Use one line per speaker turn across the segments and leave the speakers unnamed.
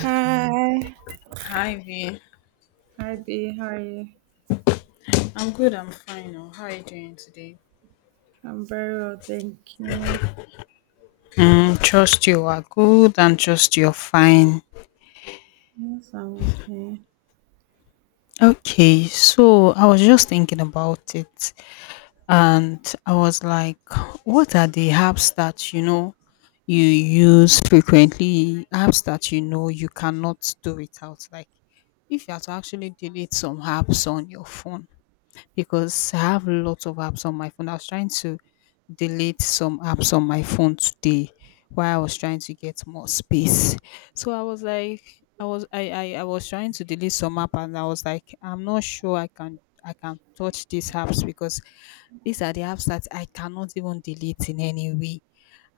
Hi.
Hi V.
Hi, B. How are you?
I'm good, I'm fine. Oh, how are you doing today?
I'm very well, thank you.
Trust you are good and trust you're fine.
Yes, I'm okay.
Okay, so I was just thinking about it and I was like, what are the apps that you know you use frequently? Apps that you know you cannot do without. Like if you are to actually delete some apps on your phone, because I have lots of apps on my phone. I was trying to delete some apps on my phone today while I was trying to get more space. So I was like I was trying to delete some app. And I was like, I'm not sure I can touch these apps, because these are the apps that I cannot even delete in any way.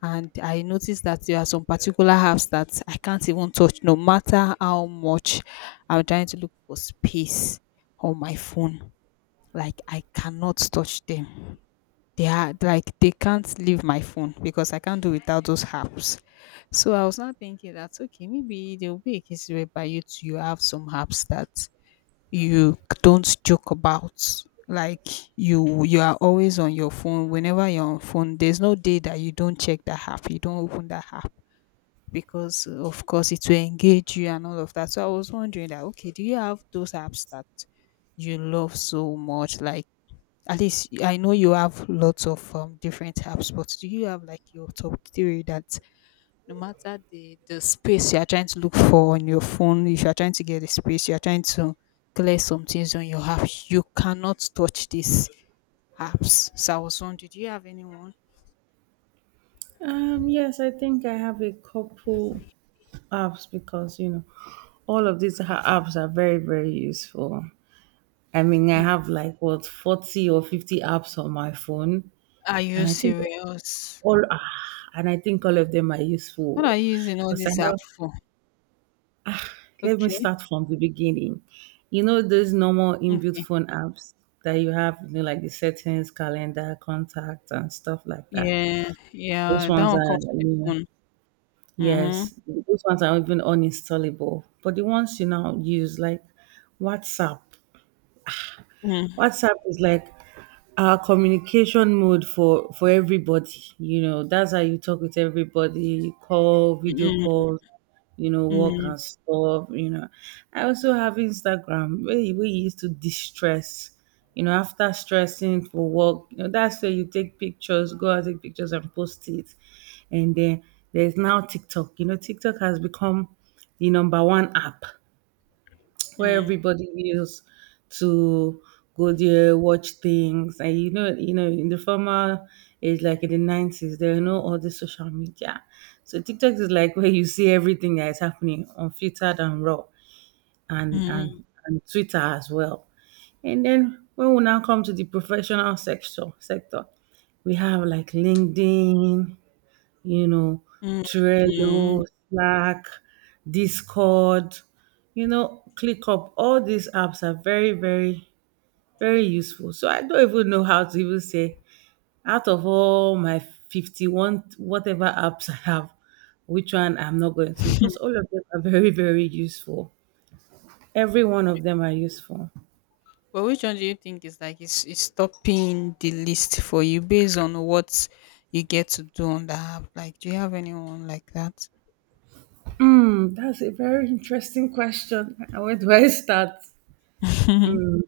And I noticed that there are some particular apps that I can't even touch no matter how much I'm trying to look for space on my phone. Like I cannot touch them. They are like they can't leave my phone because I can't do without those apps. So I was not thinking that, okay, maybe there will be a case whereby you have some apps that you don't joke about. Like you are always on your phone. Whenever you're on phone, there's no day that you don't check the app, you don't open the app, because of course it will engage you and all of that. So I was wondering that, okay, do you have those apps that you love so much? Like at least I know you have lots of different apps, but do you have like your top three that no matter the space you are trying to look for on your phone, if you are trying to get the space, you are trying to clear some things on your app, you cannot touch these apps. So I was wondering, do you have anyone?
Yes, I think I have a couple apps because, you know, all of these apps are very, very useful. I mean, I have like what 40 or 50 apps on my phone,
Are
and
you
I think
serious?
all ah, all of them are
What are
useful
you using all
because I
this app
have.
for?
Let me
Okay.
start from the beginning. You know those normal inbuilt
Okay.
phone apps that you have, you know, like the settings, calendar, contact, and stuff like that.
Yeah.
Those
Yeah. That
ones
one
are,
comes with the
yeah,
phone. Mm-hmm.
yes, those ones are even uninstallable. But the ones you now use, like WhatsApp. WhatsApp is like our communication mode for everybody. You know, that's how you talk with everybody. You call, video
Mm-hmm.
calls, you know, work
Mm-hmm.
and stuff. You know, I also have Instagram where where you used to distress. You know, after stressing for work, you know, that's where you take pictures, go out take pictures and post it. And then there's now TikTok. You know, TikTok has become the number one app where everybody used to go there, watch things, and in the former age, like in the 90s, there are no all the social media. So TikTok is like where you see everything that is happening unfiltered and raw, and
Mm-hmm.
Twitter as well. And then when we now come to the professional sector, we have like LinkedIn, you know,
Mhm.
Trello, Slack, Discord, you know, ClickUp. All these apps are very, very, very useful. So I don't even know how to even say out of all my 51 whatever apps I have, which one I'm not going to because all of them are very, very useful. Every one of them are useful.
But which one do you think is like is topping the list for you based on what you get to do on the app? Like, do you have anyone like that?
Mm, that's a very interesting question. Where do I start?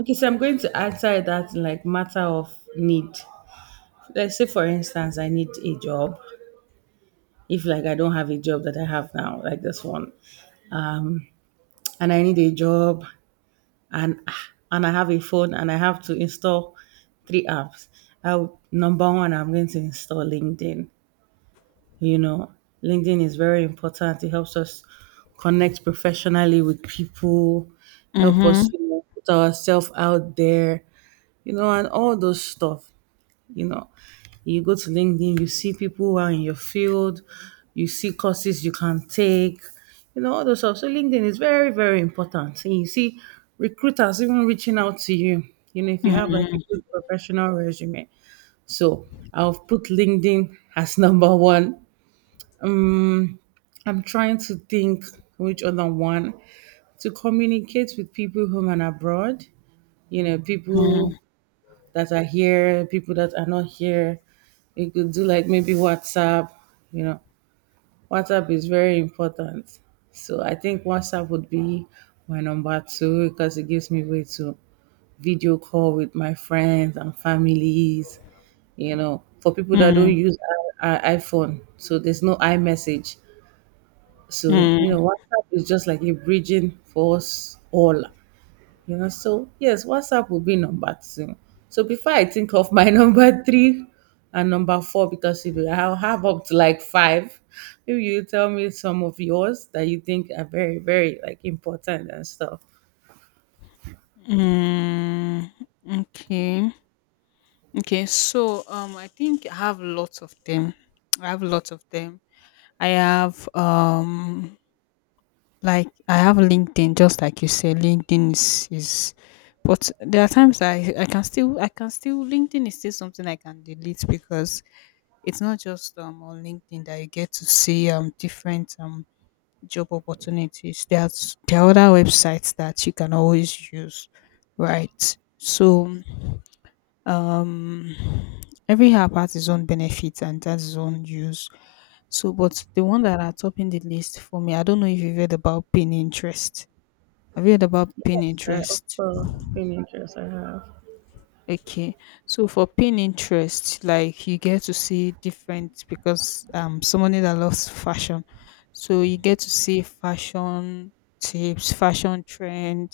Okay, so I'm going to answer that in like matter of need. Let's say, for instance, I need a job. If like I don't have a job that I have now, like this one, and I need a job, and and I have a phone, and I have to install three apps. Number one, I'm going to install LinkedIn. You know, LinkedIn is very important. It helps us connect professionally with people, help us
Mhm.
you know, put ourselves out there, you know, and all those stuff. You know, you go to LinkedIn, you see people who are in your field, you see courses you can take, you know, all those stuff. So LinkedIn is very, very important, and you see recruiters even reaching out to you, you know, if you have like a
Mhm.
good professional resume. So I'll put LinkedIn as number one. um I'm trying to think which other one. To communicate with people home and abroad, you know, people
Mhm.
that are here, people that are not here, you could do like maybe WhatsApp. You know, WhatsApp is very important. So I think WhatsApp would be my number two because it gives me way to video call with my friends and families, you know, for people that don't
Mhm.
use iPhone. So there's no iMessage. So,
Mhm.
you know, WhatsApp is just like a bridging for us all, you know. So yes, WhatsApp will be number two. So before I think of my number three and number four, because you know, I'll have up to like five. Maybe you tell me some of yours that you think are very, very like important and stuff.
Mhm. Mhm. Okay. Okay. So, I think I have lots of them. I have lots of them. I have Like I have LinkedIn, just like you said. LinkedIn is, but there are times that I can still, LinkedIn is still something I can delete, because it's not just on LinkedIn that you get to see different job opportunities. There are other websites that you can always use, right? So um every app has its own benefits and has its own use. So but the one that are topping the list for me, I don't know if you've heard about Pin interest. Have you heard about Pin
Of
interest?
course, pin I have.
Okay, so for Pin interest, like you get to see different, because somebody that loves fashion. So you get to see fashion tips, fashion trend,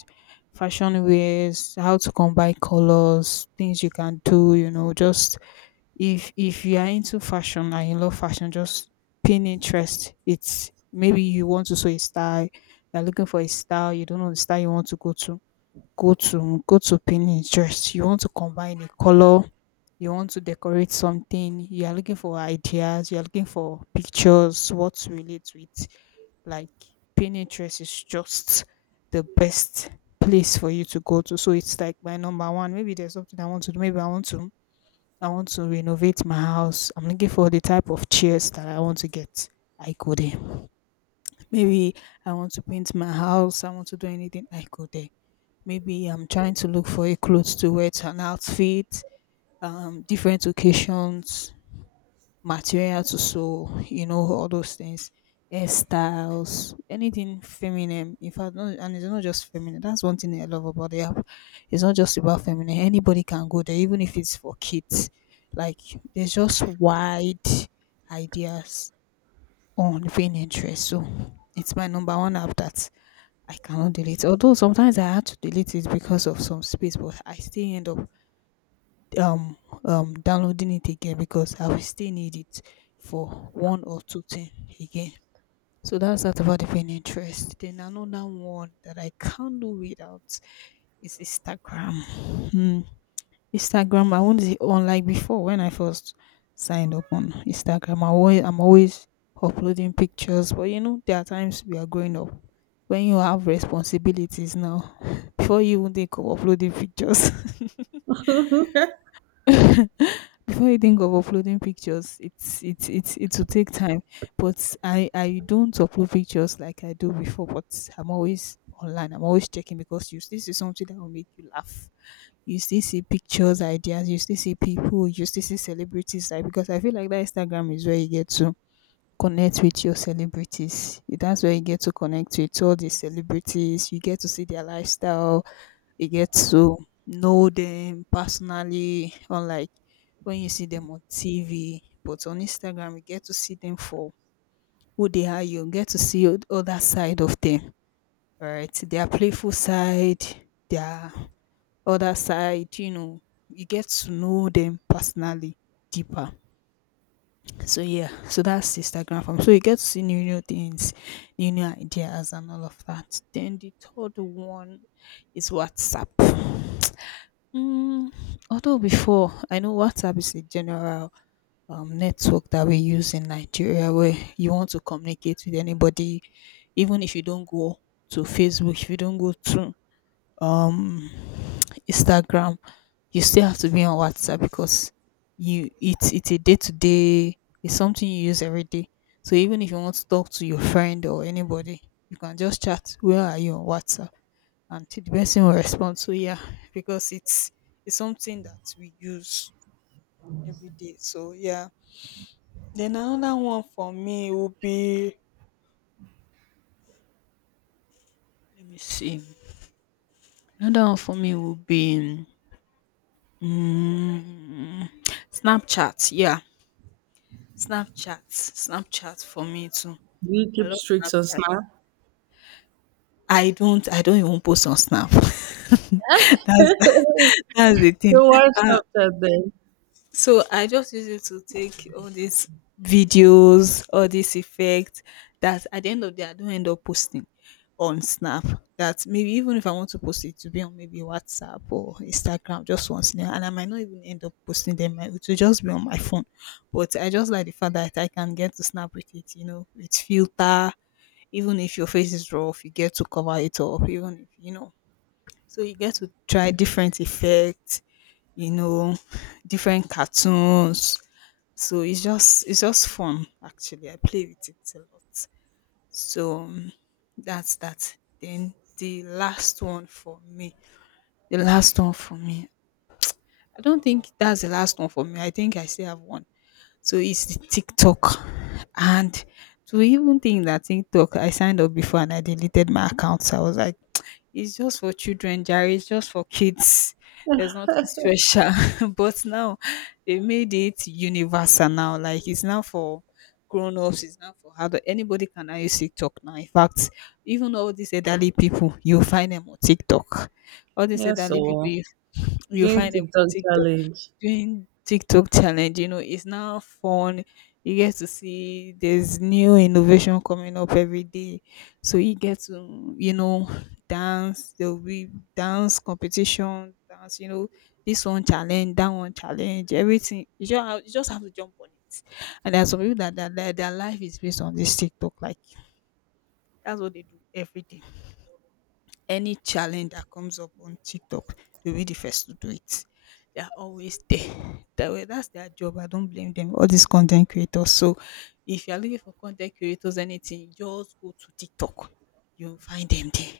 fashion ways, how to combine colors, things you can do, just if you are into fashion and you love fashion, just Pin interest. It's maybe you want to sew a style, you're looking for a style, you don't know the style you want to go to. Go to Pinterest. You want to combine a color, you want to decorate something, you are looking for ideas, you are looking for pictures, what to relate with. Like Pinterest is just the best place for you to go to. So it's like my number one. Maybe there's something I want to do. Maybe I want to renovate my house. I'm looking for the type of chairs that I want to get. I go there. Maybe I want to paint my house. I want to do anything. I go there. Maybe I'm trying to look for a clothes to wear to an outfit. Different occasions, material to sew, all those things, hairstyles, anything feminine. In fact, no, and it's not just feminine. That's one thing I love about the app. It's not just about feminine. Anybody can go there, even if it's for kids. Like there's just wide ideas on Pinterest. So it's my number one app that I cannot delete. Although sometimes I had to delete it because of some space, but I still end up um downloading it again because I will still need it for one or two things again. So that's that about the paying interest. Then another one that I can't do without is Instagram. Hmm. Instagram, I won't say on like before when I first signed up on Instagram. I'm always uploading pictures, but there are times we are growing up, when you have responsibilities now before you even think of uploading pictures. Before you think of uploading pictures, it will take time. But I don't upload pictures like I do before, but I'm always online, I'm always checking, because you still see something that will make you laugh. You still see pictures, ideas. You still see people. You still see celebrities. Like, because I feel like that Instagram is where you get to connect with your celebrities. That's where you get to connect with all the celebrities. You get to see their lifestyle. You get to know them personally unlike when you see them on TV. But on Instagram, you get to see them for who they are. You get to see other side of them, right? Their playful side, their other side. You get to know them personally deeper. So yeah, so that's Instagram form. So you get to see new things, new ideas, and all of that. Then the third one is WhatsApp. Mm, Although before, I know WhatsApp is a general network that we use in Nigeria, where you want to communicate with anybody, even if you don't go to Facebook, if you don't go to um, Instagram, you still have to be on WhatsApp because you it's a day to day, it's something you use every day. So even if you want to talk to your friend or anybody, you can just chat. Where are you on WhatsApp? Until the person will respond. So yeah, because it's something that we use every day. So yeah. Then another one for me would be, let me see. Another one for me would be mm, Snapchat. Yeah. Snapchat. Snapchat for me too.
Do you
I
keep
love
streaks on
Snapchat.
Snap?
I don't even post on Snap. that's
Your
that's the thing.
wife Snapchat then.
So I just use it to take all these videos, all these effects, that at the end of the day I don't end up posting on Snap. That maybe even if I want to post it to be on maybe WhatsApp or Instagram just once now, and I might not even end up posting them. It will just be on my phone. But I just like the fact that I can get to Snap with it, with filter. Even if your face is rough, you get to cover it up. Even if you know, so you get to try different effects, you know, different cartoons. So it's just fun, actually. I play with it a lot. So that's that. Then the last one for me. The last one for me. I don't think that's the last one for me. I think I still have one. So it's the TikTok. And to even think that TikTok, I signed up before and I deleted my account. So I was like, it's just for children, Jerry. It's just for kids. There's nothing special. But now they made it universal now. Like it's now for grown ups, it's now for adult. Anybody can now use TikTok now. In fact, even all these elderly people, you find them on TikTok. All these
Yes,
elderly people,
so
you
doing
find them on
TikTok
TikTok,
challenge.
doing TikTok challenge, it's now fun. You get to see there's new innovation coming up every day. So you get to, dance. There'll be dance competition, dance, this one challenge, that one challenge, everything. You just have to jump on it. And there are some people that their life is based on this TikTok. Like that's what they do every day. Any challenge that comes up on TikTok, they'll be the first to do it. They are always there. That way, that's their job. I don't blame them. All these content creators. So, if you are looking for content creators, anything, just go to TikTok. You'll find them there.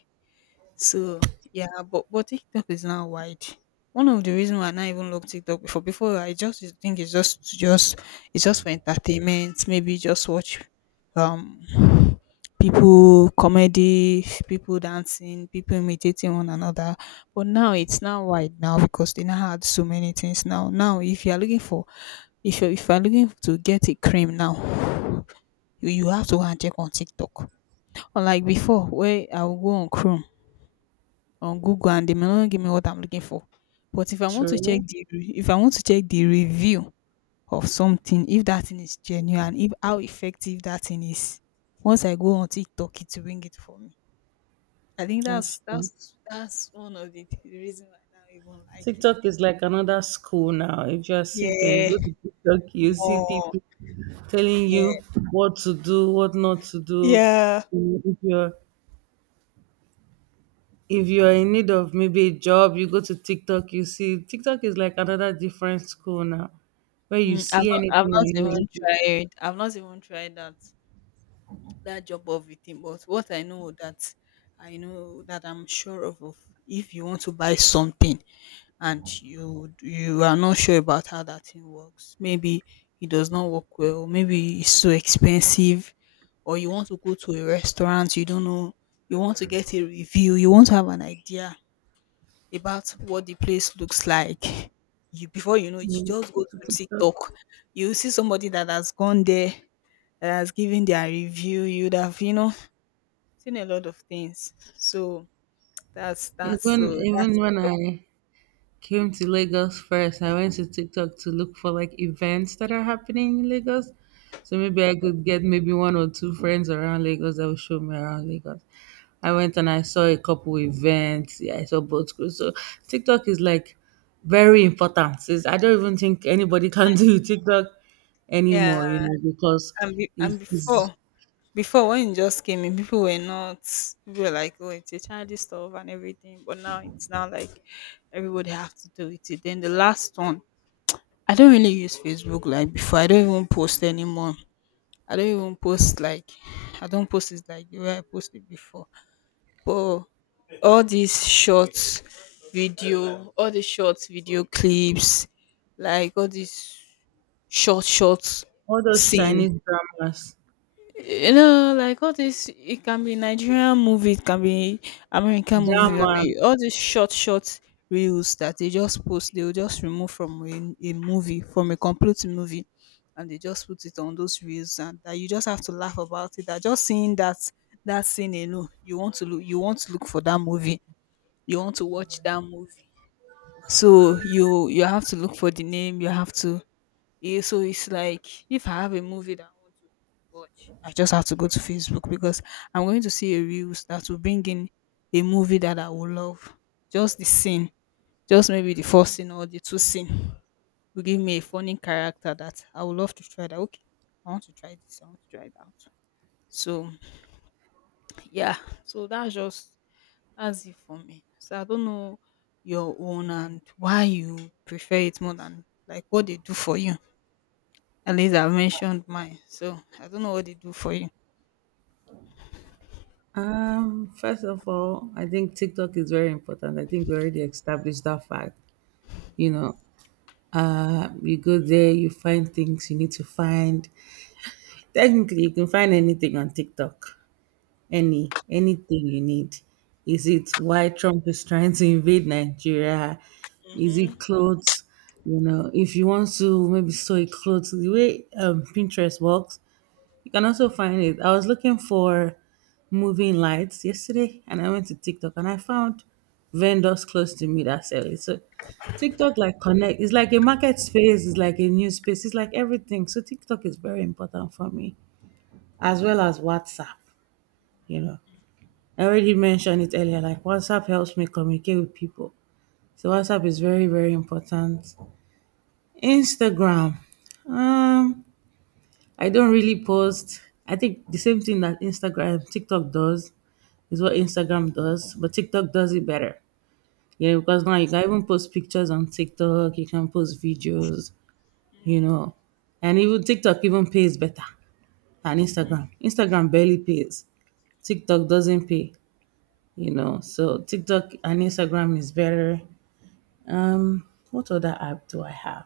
So yeah, but TikTok is now wide. One of the reasons why I not even love TikTok before I just used to think it's just to just it's just for entertainment. Maybe just watch um people comedy, people dancing, people imitating one another. But now it's now wide now because they now had so many things now. Now if you are looking for if you're looking to get a cream now, you have to go and check on TikTok. Unlike before, where I will go on Chrome on Google and they may not give me what I'm looking for. But if I want to check
True.
the if I want to check the review of something, if that thing is genuine, if how effective that thing is, once I go on TikTok, it will bring it for me. I think
That's
that's
true.
that's that's one of the reason why I now even like it.
TikTok is like another school now. If you are sick and you
Yeah,
go to TikTok, you see
more.
people telling
Yeah,
you what to do, what not to do.
yeah.
Mm, if you are in need of maybe a job, you go to TikTok, you see TikTok is like another different school now where you
Mm,
see
I've
anything
not
and
even
everything.
tried. I've not even tried that. That job of it, thing. But what I know that I'm sure of, if you want to buy something and you are not sure about how that thing works, maybe it does not work well, maybe it's so expensive, or you want to go to a restaurant, you don't know, you want to get a review, you want to have an idea about what the place looks like. You before you know it, you
You
just go
go to
to
TikTok.
TikTok. You see somebody that has gone there that has given their review. You'd have, you know, seen a lot of things. So that's that's
Even
so that's
even when I came to Lagos first, I went to TikTok to look for like events that are happening in Lagos. So maybe I could get maybe one or two friends around Lagos that will show me around Lagos. I went and I saw a couple events. Yeah, I saw boat schools. So TikTok is like very important. It's, I don't even think anybody can do TikTok
yeah.
anymore, you know, because
And be, and
it's
before before when it just came in, people were not, people were like, oh, it's a childish stuff and everything. But now it's now like everybody have to do it. Then the last one, I don't really use Facebook like before. I don't even post anymore. I don't even post like, I don't post it like the way I posted before. But all these short video, all the short video clips, like all these short, short
all those
scene.
Chinese dramas.
You know, like all this, it can be Nigerian movie, it can be American movie. I
Drama.
mean, all these short, short reels that they just post, they will just remove from a movie, from a complete movie, and they just put it on those reels, and that you just have to laugh about it. That just seeing that that scene alone, you want to look, you want to look for that movie, you want to watch that movie. So you have to look for the name, you have to, yeah, so it's like if I have a movie that I want to watch, I just have to go to Facebook because I'm going to see a reels that will bring in a movie that I will love. Just the scene, just maybe the first scene or the two scene will give me a funny character that I would love to try that. Okay, I want to try this, I want to try it out. So yeah, so that's it for me. So I don't know your own and why you prefer it more than like what they do for you. At least I've mentioned mine. So I don't know what they do for you.
First of all, I think TikTok is very important. I think we already established that fact. You know, you go there, you find things you need to find. Technically, you can find anything on TikTok, anything you need. Is it why Trump is trying to invade Nigeria? Is
Mm-hmm.
it clothes? You know, if you want to maybe sew a clothes, the way Pinterest works, you can also find it. I was looking for moving lights yesterday and I went to TikTok and I found vendors close to me that sell it. So TikTok like connect, it's like a market space, it's like a new space, it's like everything. So TikTok is very important for me. As well as WhatsApp, you know. I already mentioned it earlier, like WhatsApp helps me communicate with people. So WhatsApp is very, very important. Instagram. Um, I don't really post. I think the same thing that Instagram, TikTok does, is what Instagram does, but TikTok does it better. Yeah, because now you can even post pictures on TikTok, you can post videos, you know. And even TikTok even pays better than Instagram. Instagram barely pays. TikTok doesn't pay, you know. So TikTok and Instagram is better. What other app do I have?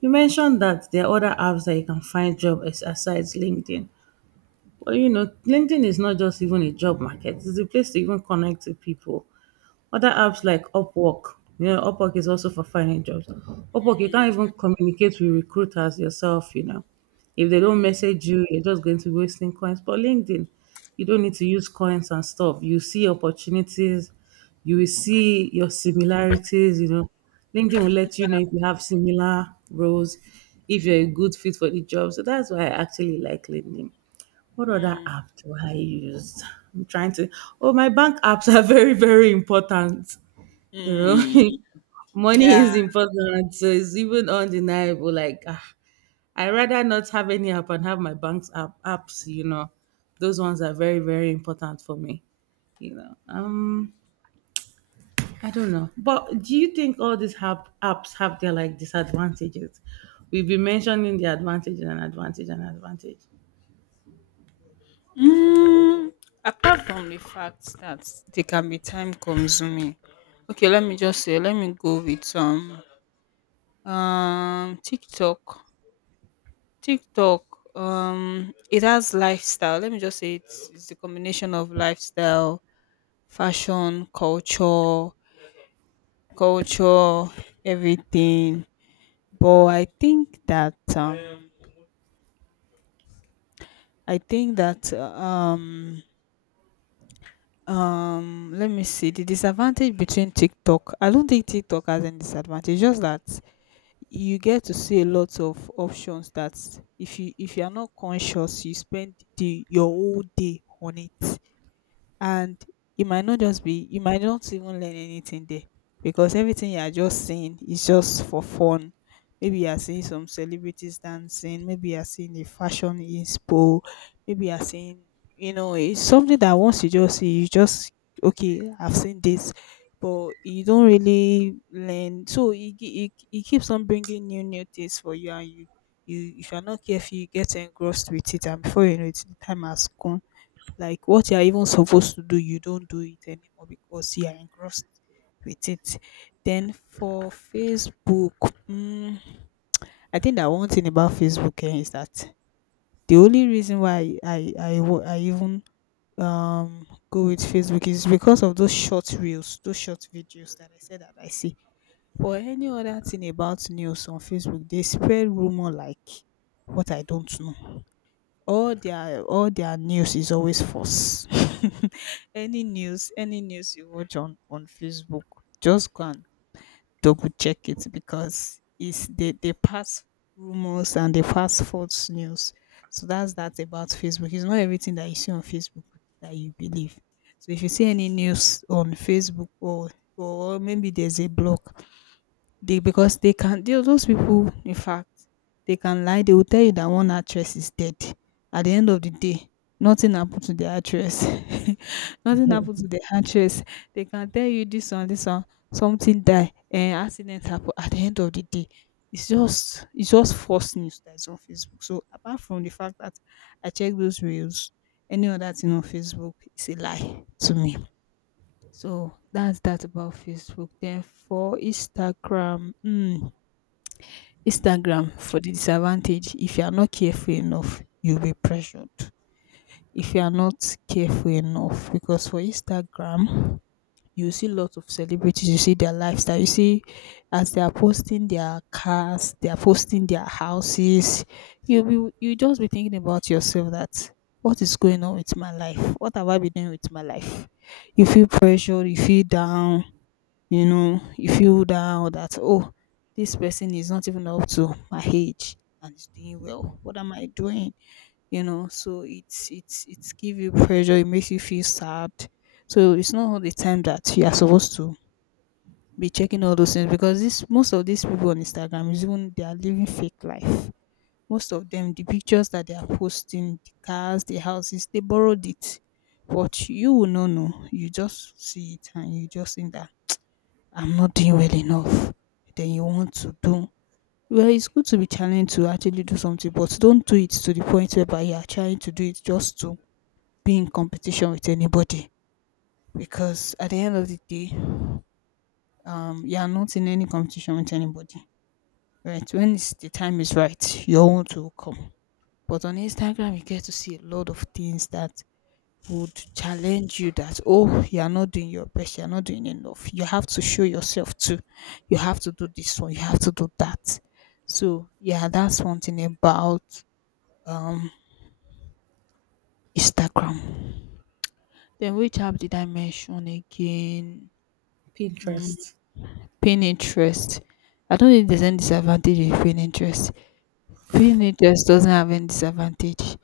You mentioned that there are other apps that you can find job as besides LinkedIn. But you know, LinkedIn is not just even a job market, it's a place to even connect to people. Other apps like Upwork, you know, Upwork is also for finding jobs. Upwork, you can't even communicate with recruiters yourself, you know. If they don't message you, you're just going to be wasting coins. But LinkedIn, you don't need to use coins and stuff. You see opportunities, you will see your similarities, you know. LinkedIn will let you know if you have similar roles, if you're a good fit for the job. So that's why I actually like LinkedIn. What other
Mm,
app do I use? I'm trying to. Oh, my bank apps are very, very important. You
mm,
know, money
yeah.
is important, so it's even undeniable. Like, ah, I rather not have any app and have my bank's app apps. You know, those ones are very, very important for me. You know, I don't know. But do you think all these apps have their like disadvantages? We've been mentioning the advantage and advantage and advantage.
Mm, apart from the fact that they can be time consuming. Okay, let me just say, let me go with some TikTok. TikTok it has lifestyle. Let me just say it's the combination of lifestyle, fashion, culture, culture, everything. But I think that let me see the disadvantage between TikTok. I don't think TikTok has any disadvantage. Just that you get to see a lot of options that if you, if you are not conscious, you spend the your whole day on it and you might not just be, you might not even learn anything there because everything you are just seeing is just for fun. Maybe you are seeing some celebrities dancing, maybe you are seeing a fashion inspo, maybe you are seeing, you know, it's something that once you just see you just, okay, I've seen this, but you don't really learn. So it keeps on bringing new things for you and you, you if you're not careful you get engrossed with it, and before you know it the time has gone. Like what you're even supposed to do you don't do it anymore because you are engrossed with it. Then for Facebook, mm, I think that one thing about Facebook, eh, is that the only reason why I even go with Facebook is because of those short reels, those short videos that I said that I see. Or any other thing about news on Facebook, they spread rumor, like what, I don't know, all their, all their news is always false. Any news, any news you watch on Facebook, just go and double check it, because it's, they pass rumors and they pass false news. So that's that about Facebook. It's not everything that you see on Facebook that you believe. So if you see any news on Facebook, or maybe there's a blog, they, because they can those people, in fact, they can lie. They will tell you that one actress is dead. At the end of the day, nothing happened to the actress. Nothing happened to the actress. They can tell you this one, something die, and accident happen. At the end of the day, it's just, it's just false news that's on Facebook. So apart from the fact that I check those reels, any other thing on Facebook is a lie to me. So that's that about Facebook. Then for Instagram, mm, Instagram for the disadvantage, if you are not careful enough, you'll be pressured. If you are not careful enough, because for Instagram, you see lots of celebrities, you see their lifestyle, you see as they are posting their cars, they are posting their houses. You'll be, you just be thinking about yourself that what is going on with my life? What have I been doing with my life? You feel pressured, you feel down, you know you feel down that, oh, this person is not even up to my age and is doing well, what am I doing. You know, so it's give you pressure, it makes you feel sad. So it's not all the time that you are supposed to be checking all those things, because this, most of these people on Instagram, is even they are living fake life. Most of them, the pictures that they are posting, the cars, the houses, they borrowed it. But you will not know, you just see it and you just think that I'm not doing well enough. Then you want to do well, it's good to be challenged to actually do something, but don't do it to the point whereby you are trying to do it just to be in competition with anybody. Because at the end of the day, you are not in any competition with anybody. Right? When it's, the time is right, your own to come. But on Instagram, you get to see a lot of things that would challenge you that, oh, you are not doing your best, you are not doing enough, you have to show yourself too, you have to do this one, you have to do that. So yeah, that's one thing about um Instagram. Then which app did I mention again? Mm,
Pinterest.
Pinterest. I don't think there's any disadvantage in Pinterest. Pinterest doesn't have any disadvantage.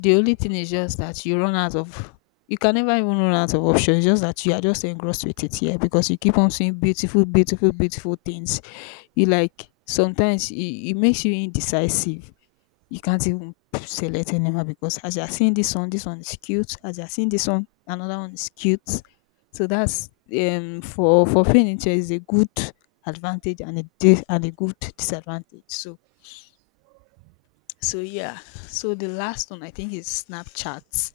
The only thing is just that you run out of, you can never even run out of options. Just that you are just engrossed with it, here, because you keep on seeing beautiful, beautiful, beautiful things. You, like, sometimes it makes you indecisive. You can't even select anymore because as you are seeing this one is cute. As you are seeing this one, another one is cute. So that's for furniture is a good advantage and a and a good disadvantage. So so yeah. So the last one I think is Snapchat.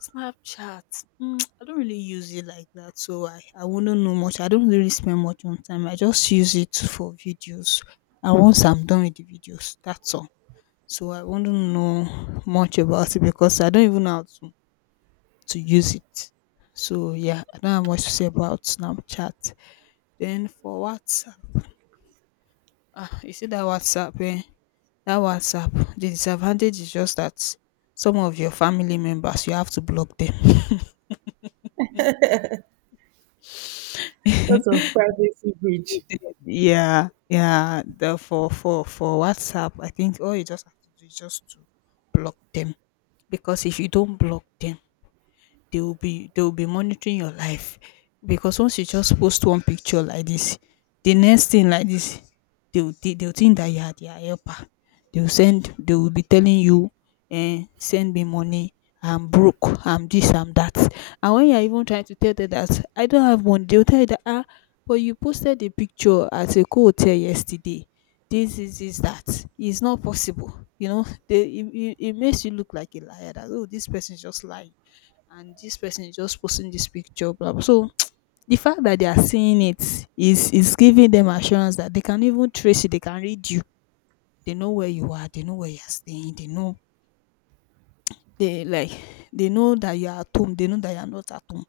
Snapchat, mm, I don't really use it like that, so I wouldn't know much. I don't really spend much on time. I just use it for videos. And once I'm done with the videos, that's all. So I wouldn't know much about it because I don't even know how to use it. So yeah, I don't have much to say about Snapchat. Then for WhatsApp, ah, you see that WhatsApp, eh? That WhatsApp, the disadvantage is just that some of your family members you have to block them.
That's a privacy breach.
Yeah, yeah. The for WhatsApp, I think all you just have to do is just to block them, because if you don't block them, they will be monitoring your life. Because once you just post one picture like this, the next thing like this, they will think that you are their helper. They will be telling you, eh, send me money, I'm broke, I'm this, I'm that. And when you're even trying to tell them that I don't have money, they'll tell you that, ah, but you posted a picture at a co-hotel yesterday, this is this, that, it's not possible. You know, it makes you look like a liar, that, oh, this person is just lying, and this person is just posting this picture, blah, blah. So the fact that they are seeing it is giving them assurance that they can even trace you, they can read you. They know where you are, they know where you are staying, they know, they like, they know that you are at home, they know that you are not at home.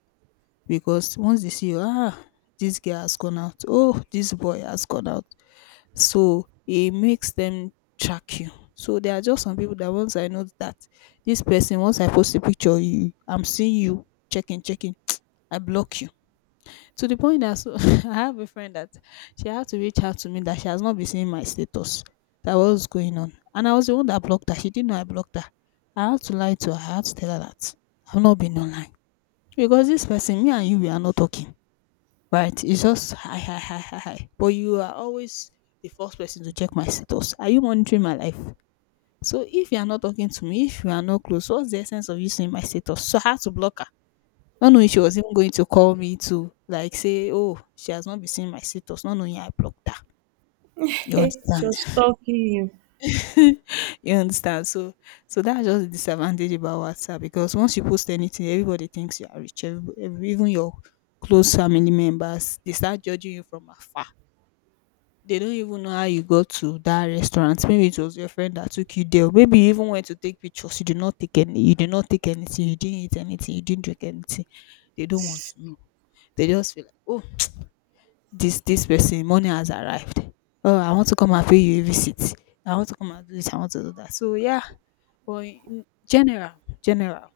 Because once they see you, ah, this girl has gone out, oh, this boy has gone out. So it makes them track you. So there are just some people that, once I know that this person, once I post a picture, you, I'm seeing you checking, checking, I block you. To the point that, so, I have a friend that she had to reach out to me that she has not been seeing my status, that what was going on. And I was the one that blocked her. She didn't know I blocked her. I had to lie to her. I had to tell her that I've not been online. Because this person, me and you, we are not talking, right? It's just hi, hi, hi, hi, hi. But you are always the first person to check my status. Are you monitoring my life? So if you are not talking to me, if you are not close, what's the essence of you seeing my status? So I had to block her. Not knowing she was even going to call me to like say, oh, she has not been seeing my status. Not knowing I blocked her. You
She
understand?
was stalking you.
You understand? So that's just the disadvantage about WhatsApp, because once you post anything, everybody thinks you are rich. Even your close family members, they start judging you from afar. They don't even know how you got to that restaurant. Maybe it was your friend that took you there. Maybe you even went to take pictures. You did not take any. You did not take anything. You didn't eat anything. You didn't drink anything. They don't want to know. They just feel like, oh, this person money has arrived. Oh, I want to come and pay you a visit. I want to come and do this. I want to do that. So yeah, but in general,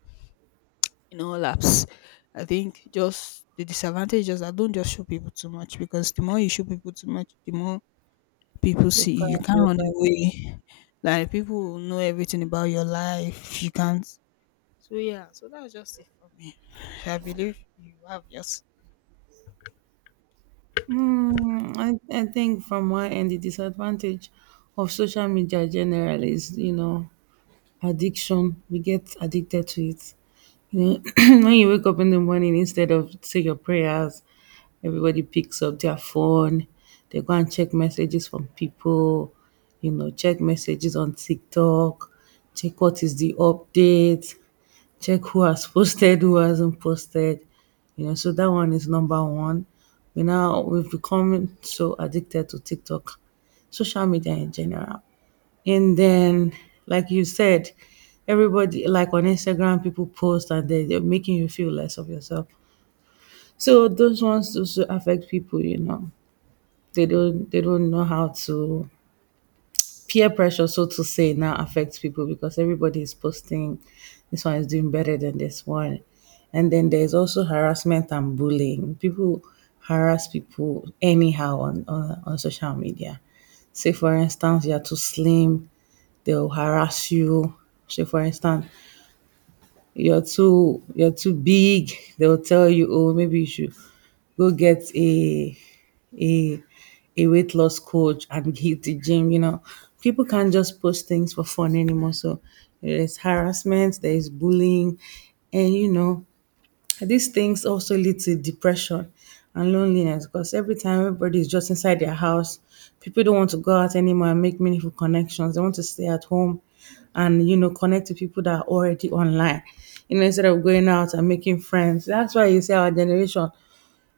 in all apps, I think just the disadvantage is that don't just show people too much, because the more you show people too much, the more people
The
see you. You
pride,
can't
the
run
pride.
away. Like, people will know everything about your life. You can't. So yeah, so that's just it for me. I believe you have yours.
Mm, I think from my end, the disadvantage of social media generally is, you know, addiction. We get addicted to it. You know, when you wake up in the morning, instead of say your prayers, everybody picks up their phone. They go and check messages from people, you know, check messages on TikTok, check what is the update, check who has posted, who hasn't posted. You know, so that one is number one. We've become so addicted to TikTok, social media in general. And then, like you said, everybody like on Instagram, people post and they're making you feel less of yourself. So those ones also affect people, you know. They don't know how to peer pressure, so to say, now affects people because everybody is posting this one is doing better than this one. And then there's also harassment and bullying. People harass people anyhow on social media. Say, for instance, you're too slim, they'll harass you. Say, for instance, you're too big, they'll tell you oh maybe you should go get a a weight loss coach and hit the gym, you know. People can't just post things for fun anymore, so there's harassment, there's bullying, and you know these things also lead to depression and loneliness because every time everybody is just inside their house, people don't want to go out anymore and make meaningful connections. They want to stay at home and you know connect to people that are already online. You know, instead of going out and making friends. That's why you see our generation,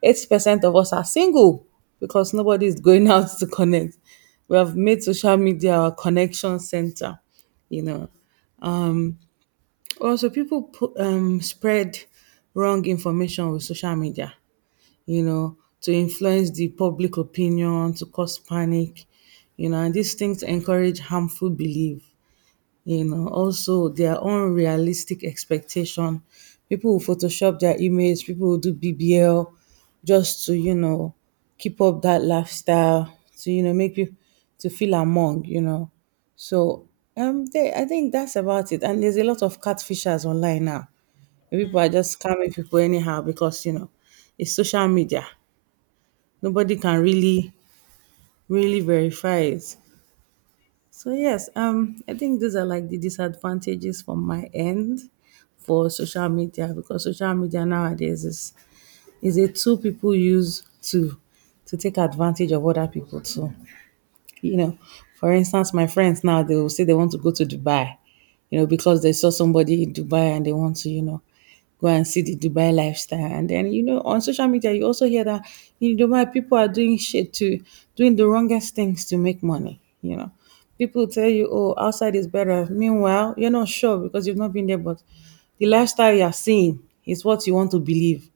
80% of us are single because nobody is going out to connect. We have made social media our connection center, you know. Also, people put, spread wrong information with social media, you know, to influence the public opinion, to cause panic, you know, and these things encourage harmful belief, you know, also their own realistic expectation. People will Photoshop their image, people will do BBL just to, you know, keep up that lifestyle, to, you know, make you to feel among, you know. So I think that's about it. And there's a lot of catfishers online now. People are
Mm.
just scamming people anyhow because you know it's social media, nobody can really verify it. So yes, I think these are like the disadvantages from my end for social media, because social media nowadays is a tool people use to take advantage of other people too, you know. For instance, my friends now they will say they want to go to Dubai, you know, because they saw somebody in Dubai and they want to, you know, go and see the Dubai lifestyle. And then, you know, on social media you also hear that in Dubai people are doing shit to doing the wrongest things to make money, you know. People tell you oh outside is better, meanwhile you're not sure because you've not been there, but the lifestyle you're seeing is what you want to believe,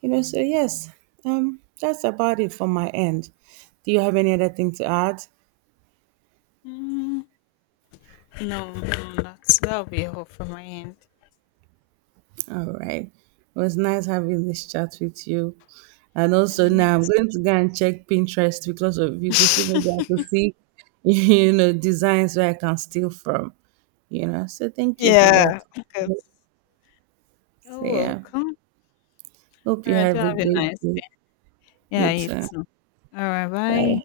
you know. So yes, that's about it from my end. Do you have any other thing to add?
Mm. No, that's that'll be all from my end.
All right. It was nice having this chat with you. And also
And
now I'm going to go and check Pinterest because of you to see maybe I
yet,
can see, you know, designs where I can steal from. You know, so thank you for
yeah,
that.
because
So
oh,
yeah.
welcome.
Hope
All
you
right, do
have a
have a
good
nice day.
day.
Yeah,
You
you
too.
too. All right, bye.
Bye.